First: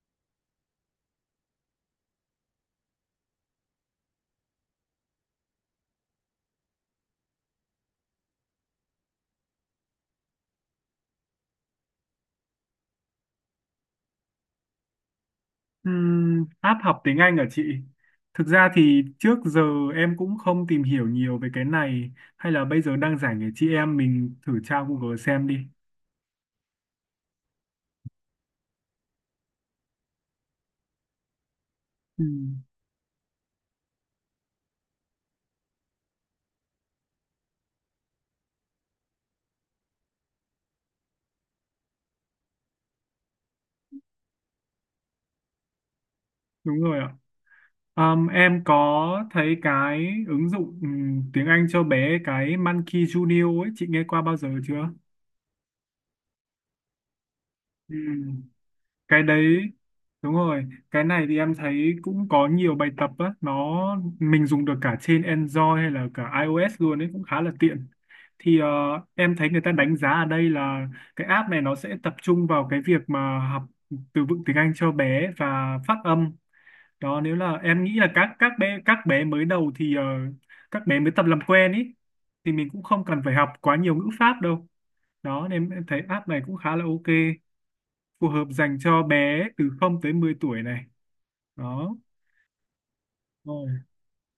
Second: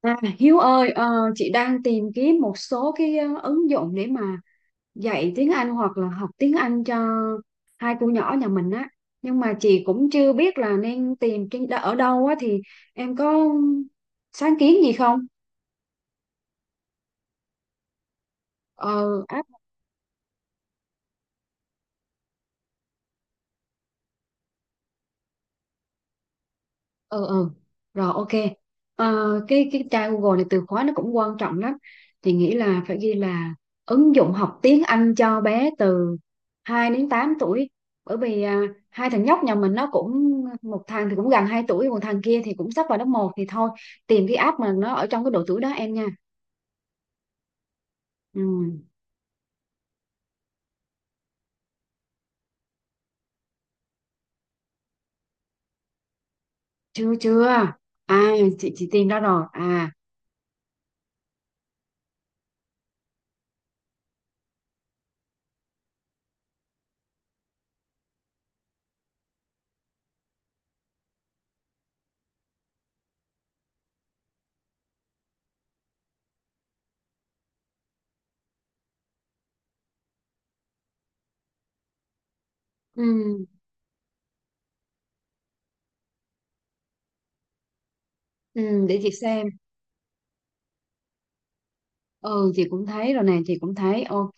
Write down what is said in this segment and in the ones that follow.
À, Hiếu ơi, chị đang tìm kiếm một số cái ứng dụng để mà dạy tiếng Anh hoặc là học tiếng Anh cho hai cô nhỏ nhà mình á. Nhưng mà chị cũng chưa biết là nên tìm trên, ở đâu á, thì em có sáng kiến gì không? App học tiếng Anh ở chị. Thực ra thì Ờ. trước giờ em cũng không tìm hiểu nhiều về cái này, hay là bây giờ đang rảnh để chị em mình thử tra Google xem đi. Ừ, ừ. Rồi, ok. Ờ, cái tra Google này từ khóa nó cũng quan trọng lắm, thì nghĩ Ừm, là phải ghi là ứng dụng học tiếng Anh cho bé từ 2 đến 8 tuổi, bởi vì hai thằng nhóc nhà mình nó cũng, một thằng thì cũng gần 2 tuổi, một thằng kia thì cũng sắp vào lớp một, thì thôi tìm cái app mà nó ở trong cái độ tuổi đó em nha. đúng rồi ạ. Ừ, Em có thấy cái ứng dụng tiếng Anh cho bé, cái Monkey Junior ấy, chị nghe qua bao giờ chưa? chưa chưa. Ừ. À, chị tìm ra Cái rồi đấy à. đúng rồi, cái này thì em thấy cũng có nhiều bài tập á, nó mình dùng được cả trên Android hay là cả iOS luôn ấy, cũng khá là tiện. Thì em thấy người ta đánh giá ở đây là cái app này nó sẽ tập trung vào cái việc mà học từ vựng tiếng Anh cho bé và phát âm đó. Nếu là em nghĩ là các bé, các bé mới đầu thì các bé mới tập làm quen ấy, thì mình cũng không cần phải Ừ. học quá nhiều ngữ pháp đâu. Đó nên em thấy app này cũng khá là ok, phù hợp dành Ừ, để cho chị bé xem. từ không tới 10 tuổi này. Đó Ừ, chị cũng thấy rồi nè, chị rồi, cũng thấy ok.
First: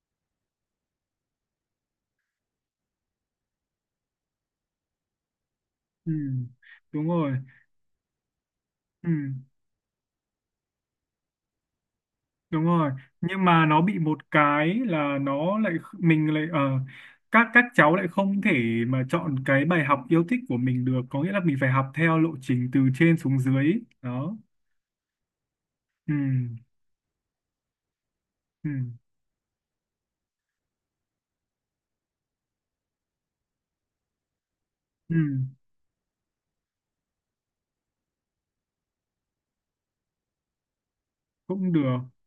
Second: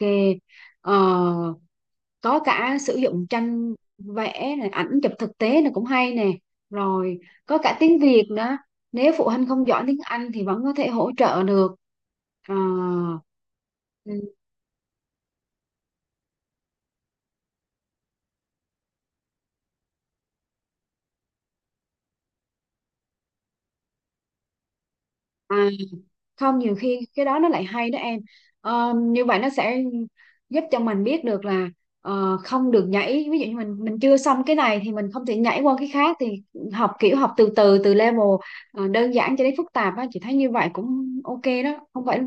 Ờ, có cả sử dụng tranh vẽ này, ảnh chụp thực tế này cũng ừ. hay nè. Đúng Rồi, rồi, có cả tiếng Việt nữa, ừ. nếu phụ huynh không giỏi tiếng Anh thì vẫn có thể hỗ trợ được. Ờ, Đúng rồi, nhưng mà nó bị ừ, một cái là mình lại, các cháu lại không thể mà chọn cái bài học yêu thích của mình được, có nghĩa là mình phải học theo lộ trình từ trên xuống dưới đó. à, Ừ. không, nhiều khi cái đó nó lại hay đó em. Ừ. Ờ, như vậy nó sẽ giúp cho mình biết được là không được nhảy, ví dụ như mình chưa xong cái này thì mình Ừ. không thể nhảy qua cái khác, thì học kiểu học từ từ từ level đơn giản cho đến phức tạp á, chị thấy như vậy cũng ok Cũng đó, được. không phải,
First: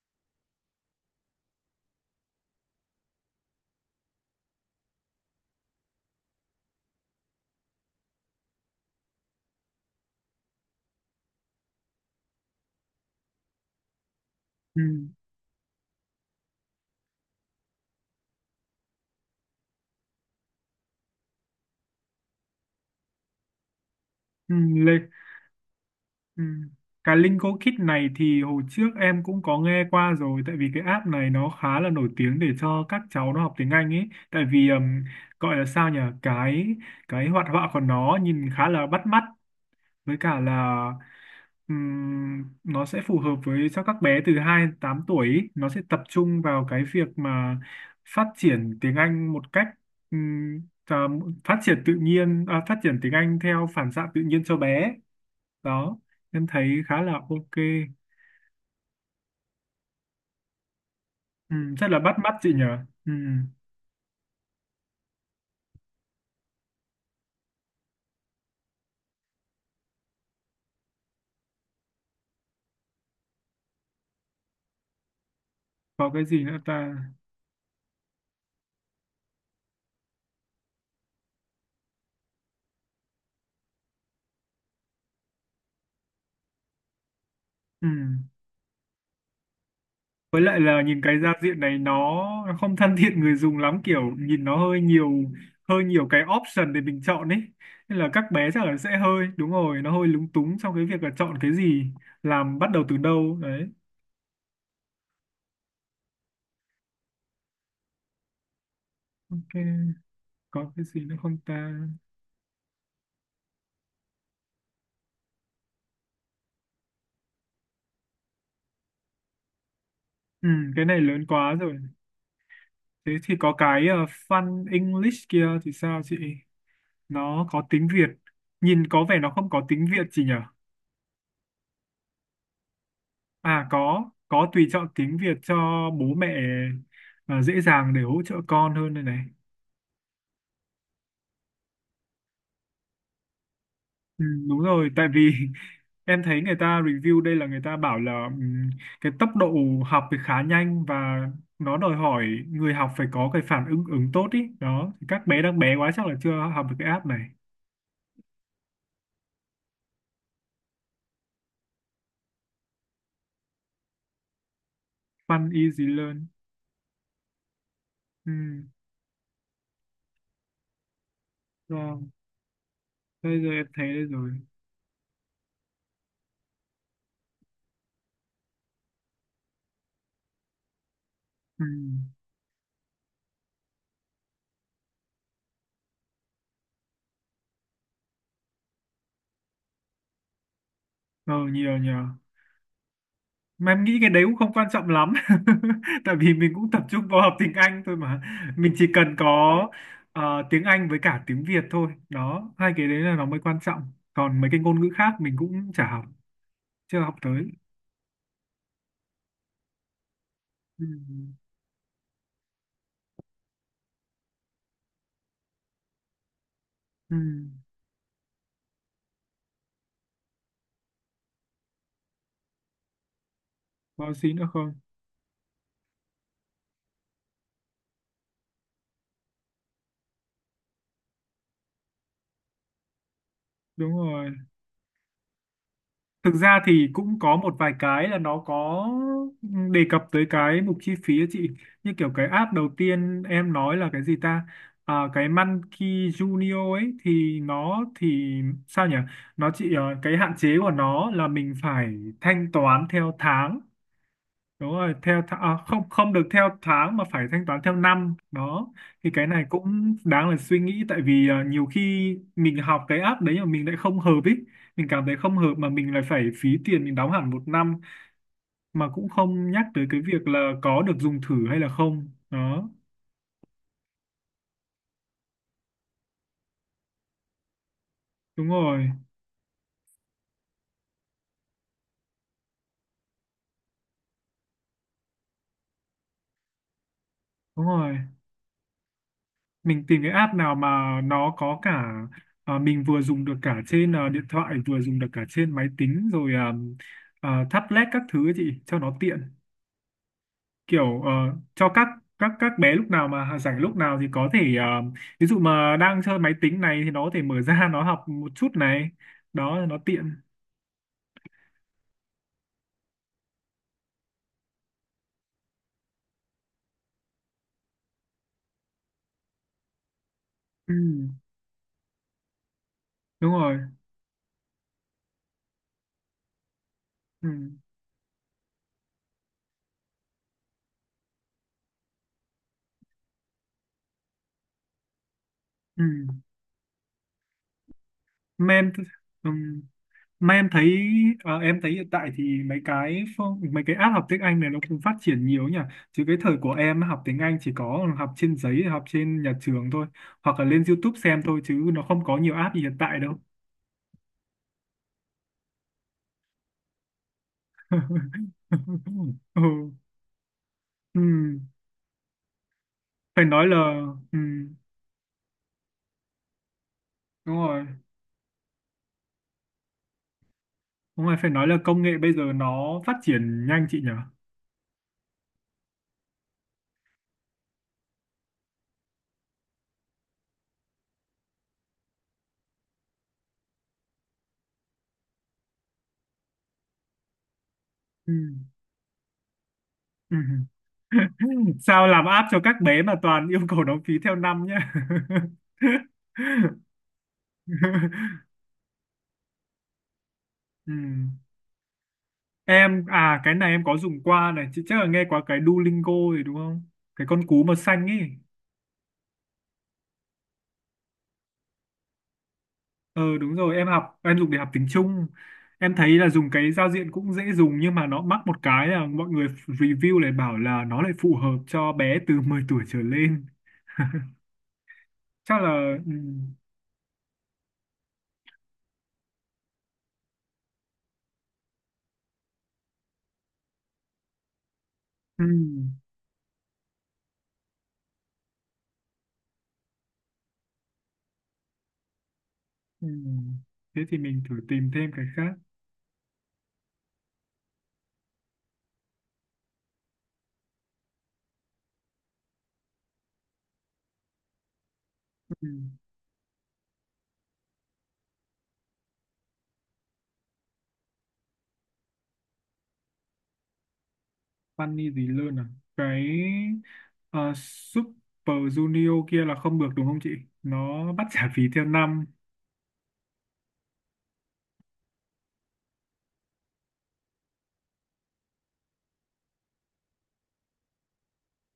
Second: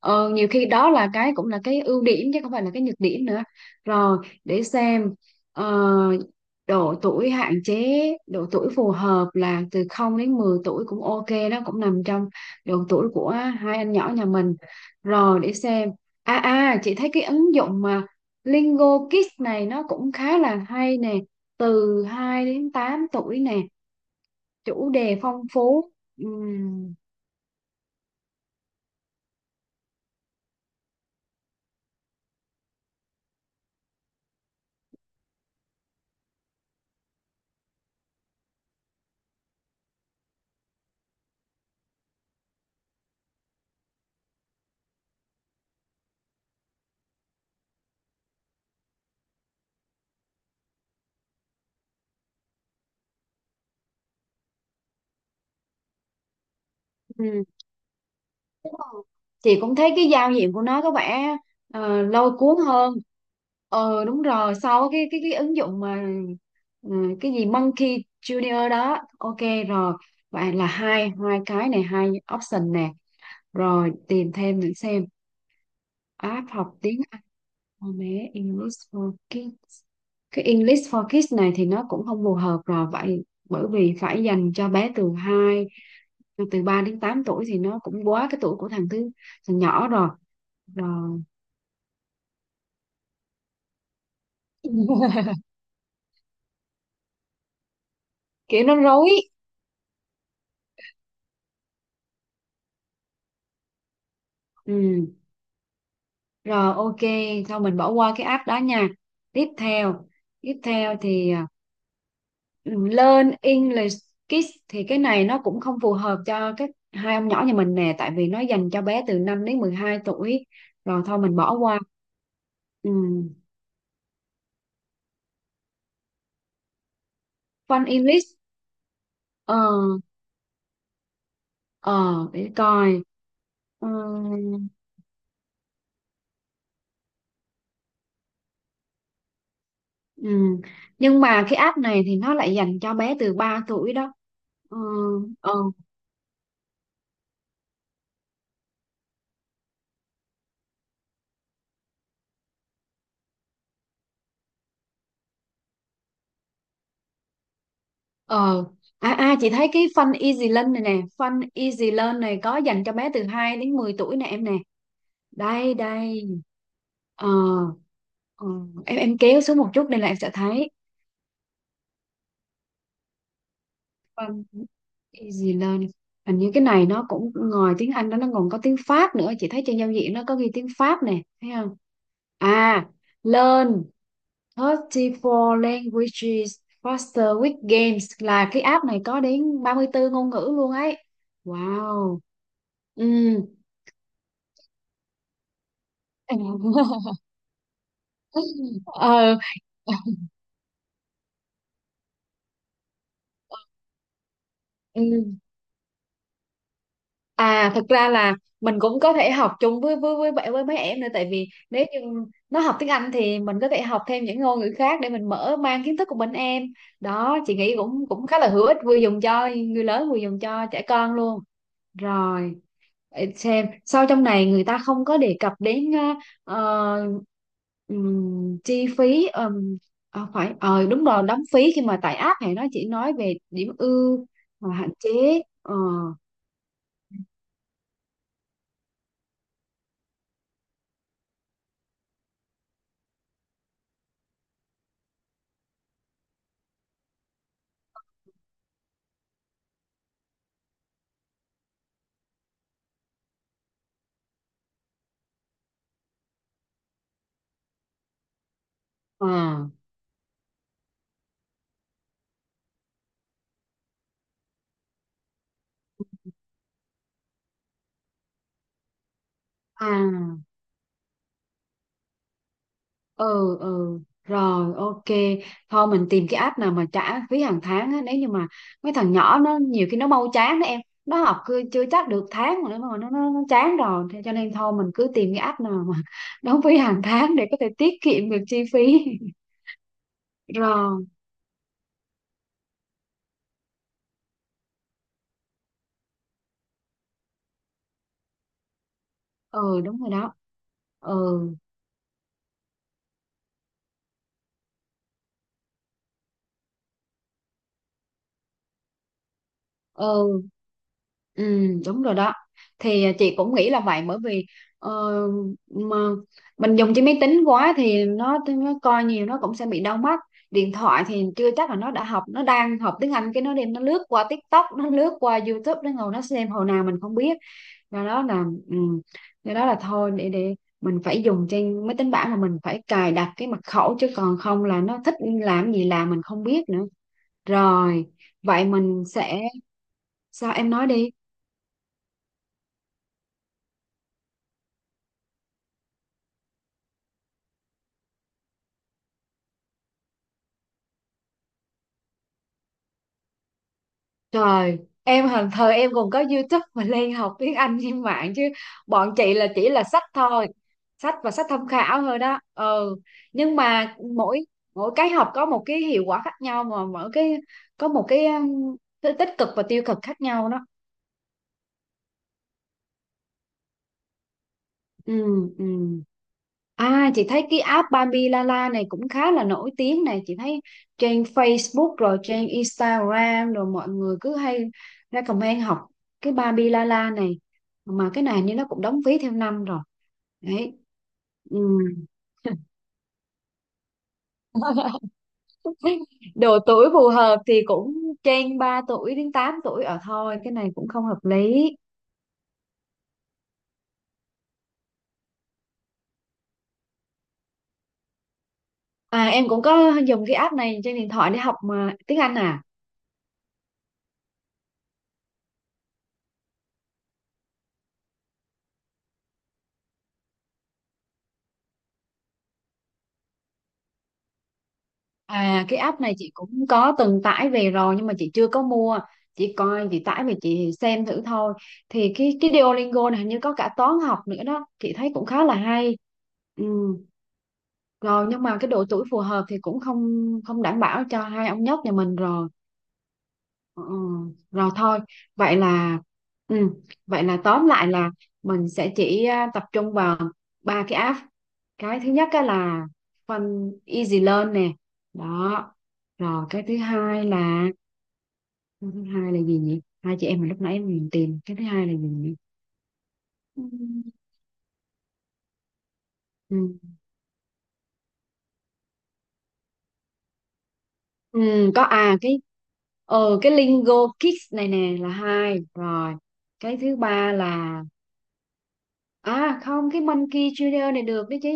nhiều khi đó là cái cũng là cái ưu điểm chứ không phải là cái nhược điểm nữa. Rồi, để xem. ờ, độ tuổi hạn chế, độ tuổi phù hợp là từ 0 đến 10 tuổi cũng ok đó, cũng nằm trong độ tuổi của hai anh nhỏ nhà mình. Ừ. Rồi, để xem. À, à, chị thấy cái ứng dụng mà Lingo Kids này nó cũng khá là hay nè, từ 2 đến 8 tuổi nè, Ừ. chủ Lê. đề phong phú. Ừ. Ừm, Cái Linko Kit này thì hồi trước em cũng có nghe qua rồi, tại vì cái app này nó khá là nổi tiếng để cho các cháu nó học tiếng Anh ấy. Tại vì gọi là sao nhỉ, cái hoạt họa của nó nhìn khá là bắt mắt, với cả là nó sẽ phù hợp với cho các bé từ 2 đến 8 tuổi ý. Nó sẽ tập trung vào cái việc mà phát triển tiếng Anh một cách, ừm, à, phát triển tự nhiên, phát triển tiếng Anh theo phản xạ tự nhiên cho bé đó. Em thấy khá là ừm. ok. Chị cũng thấy cái giao diện của nó có vẻ Ừ, rất là bắt lôi mắt chị cuốn nhở. hơn. Ừ, Ờ, đúng rồi, sau cái ứng dụng mà ừ, cái gì Monkey Junior đó, ok. Rồi, vậy là hai hai, cái này hai option nè. Rồi, tìm thêm để xem. có cái gì App nữa học ta. tiếng Anh for bé, English for Kids. Cái English for Kids này thì nó cũng không phù hợp rồi vậy, bởi vì phải dành cho bé từ 2, từ 3 đến 8 tuổi, thì nó Ừ. cũng quá cái tuổi của thằng thứ, thằng nhỏ rồi. Với lại là nhìn cái Rồi. giao diện này nó không thân thiện người dùng lắm, kiểu nhìn nó hơi nhiều hơi nhiều cái option để mình chọn ấy, nên là các bé Kiểu chắc nó là sẽ rối. hơi, đúng rồi, nó hơi lúng túng trong cái việc là chọn cái gì, làm bắt đầu từ đâu đấy. Ừ. Rồi ok, thôi mình bỏ qua cái app đó nha. Tiếp Ok, theo, tiếp có cái theo gì nữa thì không ta. learn English Kids thì cái này nó cũng không phù hợp cho các hai ông nhỏ nhà mình nè, tại vì nó dành cho bé từ 5 đến 12 tuổi. Ừ, cái này Rồi, thôi lớn mình quá bỏ rồi. qua. Ừ. Thế thì có cái fun English kia thì sao chị, nó có Fun tiếng Việt. English. Nhìn có vẻ nó không ờ có tiếng Việt gì nhỉ. ờ để coi. À, Ừ. có tùy chọn tiếng Việt cho bố mẹ, à, dễ dàng để hỗ trợ con hơn đây này. Ừ. Nhưng mà cái app này thì nó lại dành cho bé từ 3 tuổi đó. Ừ, đúng Ừ. rồi, tại vì ờ em thấy người ta review đây là người ta bảo là, cái tốc độ học thì khá nhanh, và nó đòi hỏi người học phải có cái phản ứng ứng tốt ý đó, thì các bé đang bé quá chắc là chưa học được cái app này. ờ à, à chị thấy cái Fun Easy Learn này nè, Fun Easy Learn này có dành cho bé từ 2 đến 10 tuổi nè em nè, Fun đây Easy Learn. đây. ờ, Ừ, ờ, em kéo xuống một chút đây là em sẽ thấy. rồi bây giờ em thấy đây rồi. Vâng. Easy learning, hình như cái này nó cũng ngoài tiếng Anh đó, nó còn có tiếng Pháp nữa, chị thấy trên giao diện nó có ghi tiếng Pháp nè, thấy Ừ. không. À, learn 34 languages faster with games, là cái app này có đến 34 ngôn ngữ luôn ấy, Ờ, nhiều nhỉ. wow. Ừ. Mà em nghĩ cái đấy cũng không quan trọng lắm, tại vì mình cũng tập trung vào học tiếng Anh thôi mà, mình chỉ cần có ờ tiếng Anh với cả tiếng Việt thôi đó, hai cái đấy là nó mới quan trọng, còn mấy cái ngôn ngữ khác Ừ. mình cũng chả học, chưa học tới. À, thực ra là mình cũng có thể học chung với bạn, với mấy Ừ. em nữa, tại vì nếu như nó học tiếng Anh thì mình có thể học thêm những ngôn ngữ khác để mình mở mang kiến thức của mình em. Ừ. Đó, chị nghĩ cũng cũng khá là hữu ích, vừa dùng cho người lớn vừa dùng cho trẻ con luôn. Rồi, để xem, sau Có trong gì này nữa người không. ta không có đề cập đến ờ, chi phí, phải, ờ đúng rồi, đóng phí khi mà tải app này nó chỉ nói về điểm Đúng ưu rồi. và hạn chế. Ờ Thực ra thì cũng có một vài cái là nó có đề cập tới cái mục chi phí á chị, như kiểu cái app đầu tiên em nói là cái gì ta, cái Monkey Junior ấy thì nó thì, sao nhỉ, nó chỉ cái hạn chế của nó là mình phải thanh toán theo tháng. Đúng rồi, theo tháng, không, không được theo tháng mà phải thanh toán theo năm đó. Thì cái ờ này cũng đáng là suy nghĩ, tại vì nhiều khi mình học cái app đấy mà mình lại không hợp ý, mình cảm thấy không hợp mà mình lại phải phí tiền, mình đóng hẳn một năm, mà cũng không nhắc tới cái việc à là có được dùng thử hay là không đó. ừ, ừ, rồi ok, thôi mình tìm cái app nào mà trả phí hàng tháng á, nếu như mà Đúng rồi. mấy thằng nhỏ nó nhiều khi nó mau chán đó em, nó học cứ chưa chắc được tháng mà nó chán rồi. Thế cho nên thôi mình cứ tìm cái app nào mà đóng phí hàng tháng để có Đúng thể tiết rồi, kiệm được chi phí. mình tìm cái app nào mà Rồi. nó có cả, mình vừa dùng được cả trên, điện thoại, vừa dùng được cả trên máy tính rồi, tablet các thứ ấy chị, cho nó tiện. Ừ, đúng rồi đó. Kiểu Ừ. cho các các bé lúc nào mà rảnh lúc nào thì có thể, ví dụ mà đang chơi máy tính này thì nó có thể mở ra nó học một chút này, đó nó tiện. Ừ. Ừ, đúng rồi đó, thì chị cũng nghĩ là vậy, bởi vì ờ, mà mình dùng trên máy tính quá thì nó coi nhiều nó cũng sẽ bị đau mắt. Điện Ừ, thoại thì chưa chắc là nó đã học, nó đang học tiếng Anh đúng cái nó rồi. đem nó lướt qua TikTok, nó lướt qua YouTube, nó ngồi nó xem hồi nào mình không Ừ, biết. Do đó là do đó là thôi để mình phải dùng trên máy tính bảng, mà mình phải cài đặt cái mật khẩu, chứ còn không là nó thích làm ừ. gì làm mình không biết nữa. Rồi, Mà vậy em, mình ừ. sẽ. Mà em Sao em thấy, nói đi? Em thấy hiện tại thì mấy cái app học tiếng Anh này nó cũng phát triển nhiều nhỉ. Chứ cái thời của em học tiếng Anh chỉ có học trên giấy, học trên nhà trường thôi, hoặc là lên YouTube xem thôi, chứ nó không có nhiều app gì hiện tại đâu. Trời, em hồi thời em còn có YouTube mà lên học tiếng Anh trên mạng chứ, bọn chị là chỉ Ừ. là sách thôi, sách và Ừ, sách tham khảo thôi đó. Ừ, phải nói nhưng là, mà ừ, mỗi mỗi cái học có một cái hiệu quả khác nhau, mà mỗi cái đúng rồi. có một cái tích cực và tiêu cực khác nhau đó. Đúng rồi, phải nói là công nghệ bây giờ nó phát triển nhanh chị nhỉ. Ừ. Ừ. À, chị thấy cái app Bambi Lala này cũng khá là nổi tiếng này, chị thấy trên Facebook rồi trên Instagram rồi mọi người cứ hay recommend học cái Bambi Lala này. Mà Ừ. cái này như nó cũng đóng phí theo năm rồi. Ừ. Đấy. Ừ. Sao làm app cho các bé mà toàn yêu cầu đóng phí theo năm nhá. Độ tuổi phù hợp thì cũng trên 3 tuổi đến 8 tuổi ở thôi, cái này cũng không Ừ. hợp lý. Em, à, cái này em có dùng qua này, chị chắc là nghe qua cái Duolingo rồi đúng không, cái con cú màu xanh ấy. À em cũng có dùng cái app này trên điện thoại để học mà tiếng Anh à. Ừ đúng rồi, em học, em dùng để học tiếng Trung. Em thấy là dùng cái giao diện cũng dễ dùng, nhưng mà nó mắc một cái là mọi người review lại bảo là nó lại phù hợp cho bé từ mười tuổi trở lên. Chắc À là, cái ừ, app này chị cũng có từng tải về rồi nhưng mà chị chưa có mua. Chị coi chị tải về chị xem thử thôi. Thì cái Duolingo này hình như có cả toán học nữa đó, chị thấy ừ, cũng khá là hay. Ừ. Rồi nhưng mà cái độ tuổi phù hợp thì cũng không, không đảm bảo cho hai ông nhóc nhà mình rồi. ừ. Thế Ừ, thì mình thử rồi tìm thêm thôi, cái khác. vậy là ừ, vậy là tóm lại là mình sẽ chỉ tập trung vào ba cái app. Cái thứ nhất á là Fun Easy Learn nè. Ừ. Đó. Rồi, cái thứ hai là, cái thứ hai là gì nhỉ, hai chị em mà lúc nãy mình tìm, cái thứ hai là gì nhỉ. ừ, Funny gì luôn à, cái ừ, Super Junior kia là không được đúng không chị, nó bắt trả ừ, phí theo có, năm. à cái cái Lingo Kids này nè là hai rồi. Cái thứ ba là. À không, cái Monkey Junior này được đấy chứ.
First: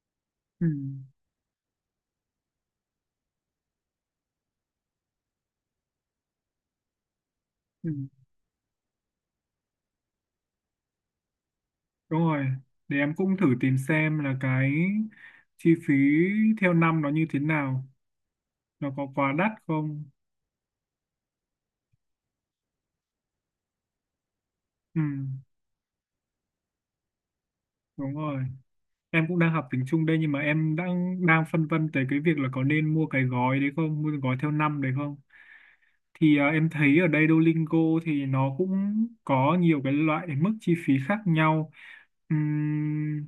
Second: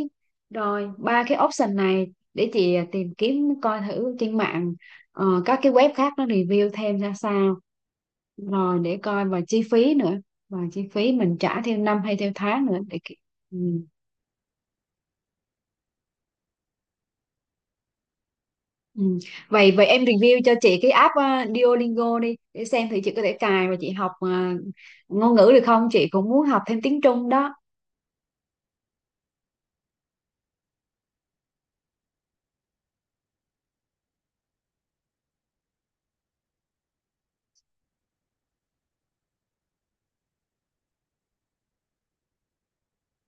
Ừ. Rồi, ba cái option này để chị tìm kiếm coi thử trên mạng, các cái web khác nó review thêm ra sao. Ừ. Rồi để coi và chi phí nữa. Và chi phí mình trả theo năm hay Đúng theo rồi, tháng nữa để để em ki-. cũng thử tìm Ừ. xem là cái chi phí theo năm nó như thế nào, nó có Ừ. quá đắt Vậy vậy không? em review cho chị cái app Duolingo đi để xem thì chị có thể cài và chị học Ừ, ngôn ngữ được không? Chị cũng muốn học thêm tiếng Trung đó. đúng rồi. Em cũng đang học tiếng Trung đây, nhưng mà em đang đang phân vân tới cái việc là có nên mua cái gói đấy không, mua cái gói theo năm đấy không? Thì em thấy ở đây Duolingo thì nó cũng có nhiều cái loại mức chi phí khác nhau. Ừm,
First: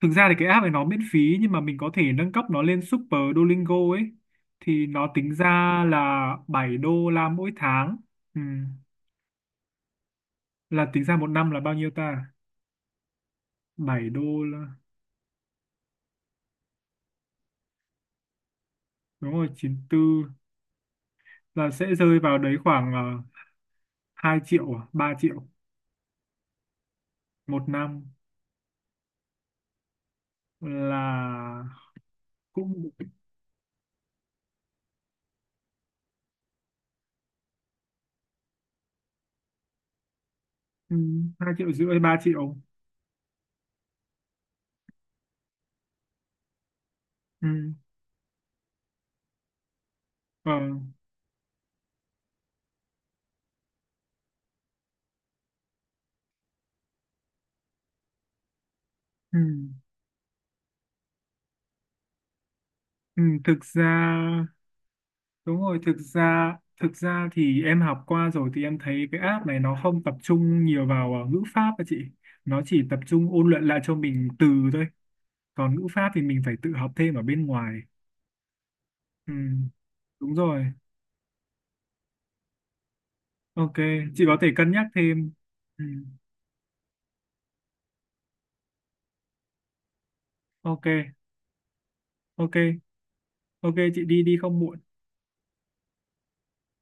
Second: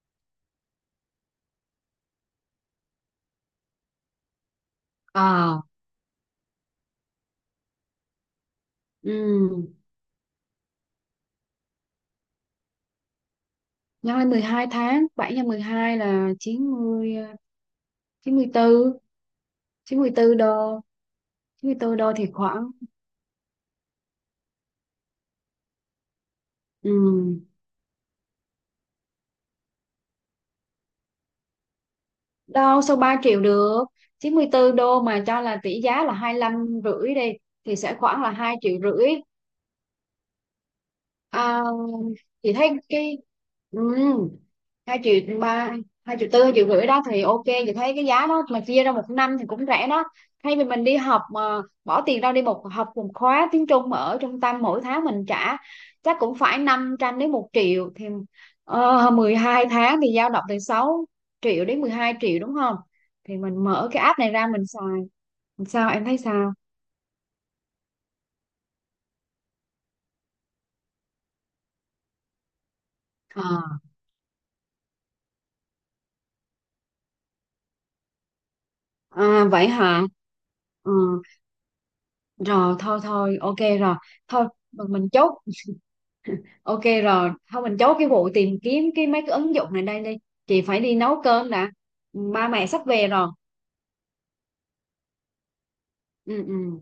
thực ra thì cái app này nó miễn phí, nhưng mà mình có thể nâng cấp nó lên Super Duolingo ấy, thì nó tính ra Ờ. là $7 mỗi tháng. Ừm, Ừ. là tính ra một năm là bao nhiêu ta, bảy Nhân lên đô 12 là, tháng, 7 nhân 12 là 90 chín, chín mươi tư. đúng rồi 94, Chín mươi 94 đô. là sẽ 94 đô rơi thì vào đấy khoảng. khoảng 2 triệu à? 3 triệu Ừ. một năm, là Đâu cũng, sao 3 triệu được, 94 đô mà cho là tỷ giá là hai lăm rưỡi đi, thì sẽ khoảng là 2 triệu rưỡi. ừ, hai à, triệu rưỡi hay ba chị triệu. thấy cái. Ừ. Hai triệu ba, hai triệu tư, hai triệu rưỡi đó thì ok, Ừ. chị thấy cái giá đó mà chia ra một năm thì cũng rẻ đó, Ờ. thay vì mình đi học mà bỏ tiền ra đi một học một khóa tiếng Trung mà ở trung tâm mỗi tháng mình trả chắc cũng phải 500 đến một triệu thì mười Ừ. hai tháng thì dao động từ 6 triệu đến 12 triệu đúng không, Ừ. thì Thực mình mở cái ra, app này ra mình xài. đúng rồi, Sao thực em thấy sao? ra, thực ra thì em học qua rồi thì em thấy cái app này nó không tập trung nhiều vào ngữ pháp các chị, nó chỉ tập trung Ờ. ôn luyện lại cho mình từ thôi, còn ngữ pháp thì mình phải tự học thêm ở bên ngoài. Ừ. À, vậy hả. Đúng rồi. Ừ, rồi thôi thôi ok Ok, rồi, chị có thôi thể cân nhắc mình thêm. chốt. Ừ. Ok rồi, thôi mình chốt cái vụ tìm kiếm cái mấy cái ứng dụng này đây đi. Chị phải Ok. đi nấu cơm đã. Ba Ok. mẹ sắp về rồi. Ok chị đi đi không muộn. Ừ, ừ.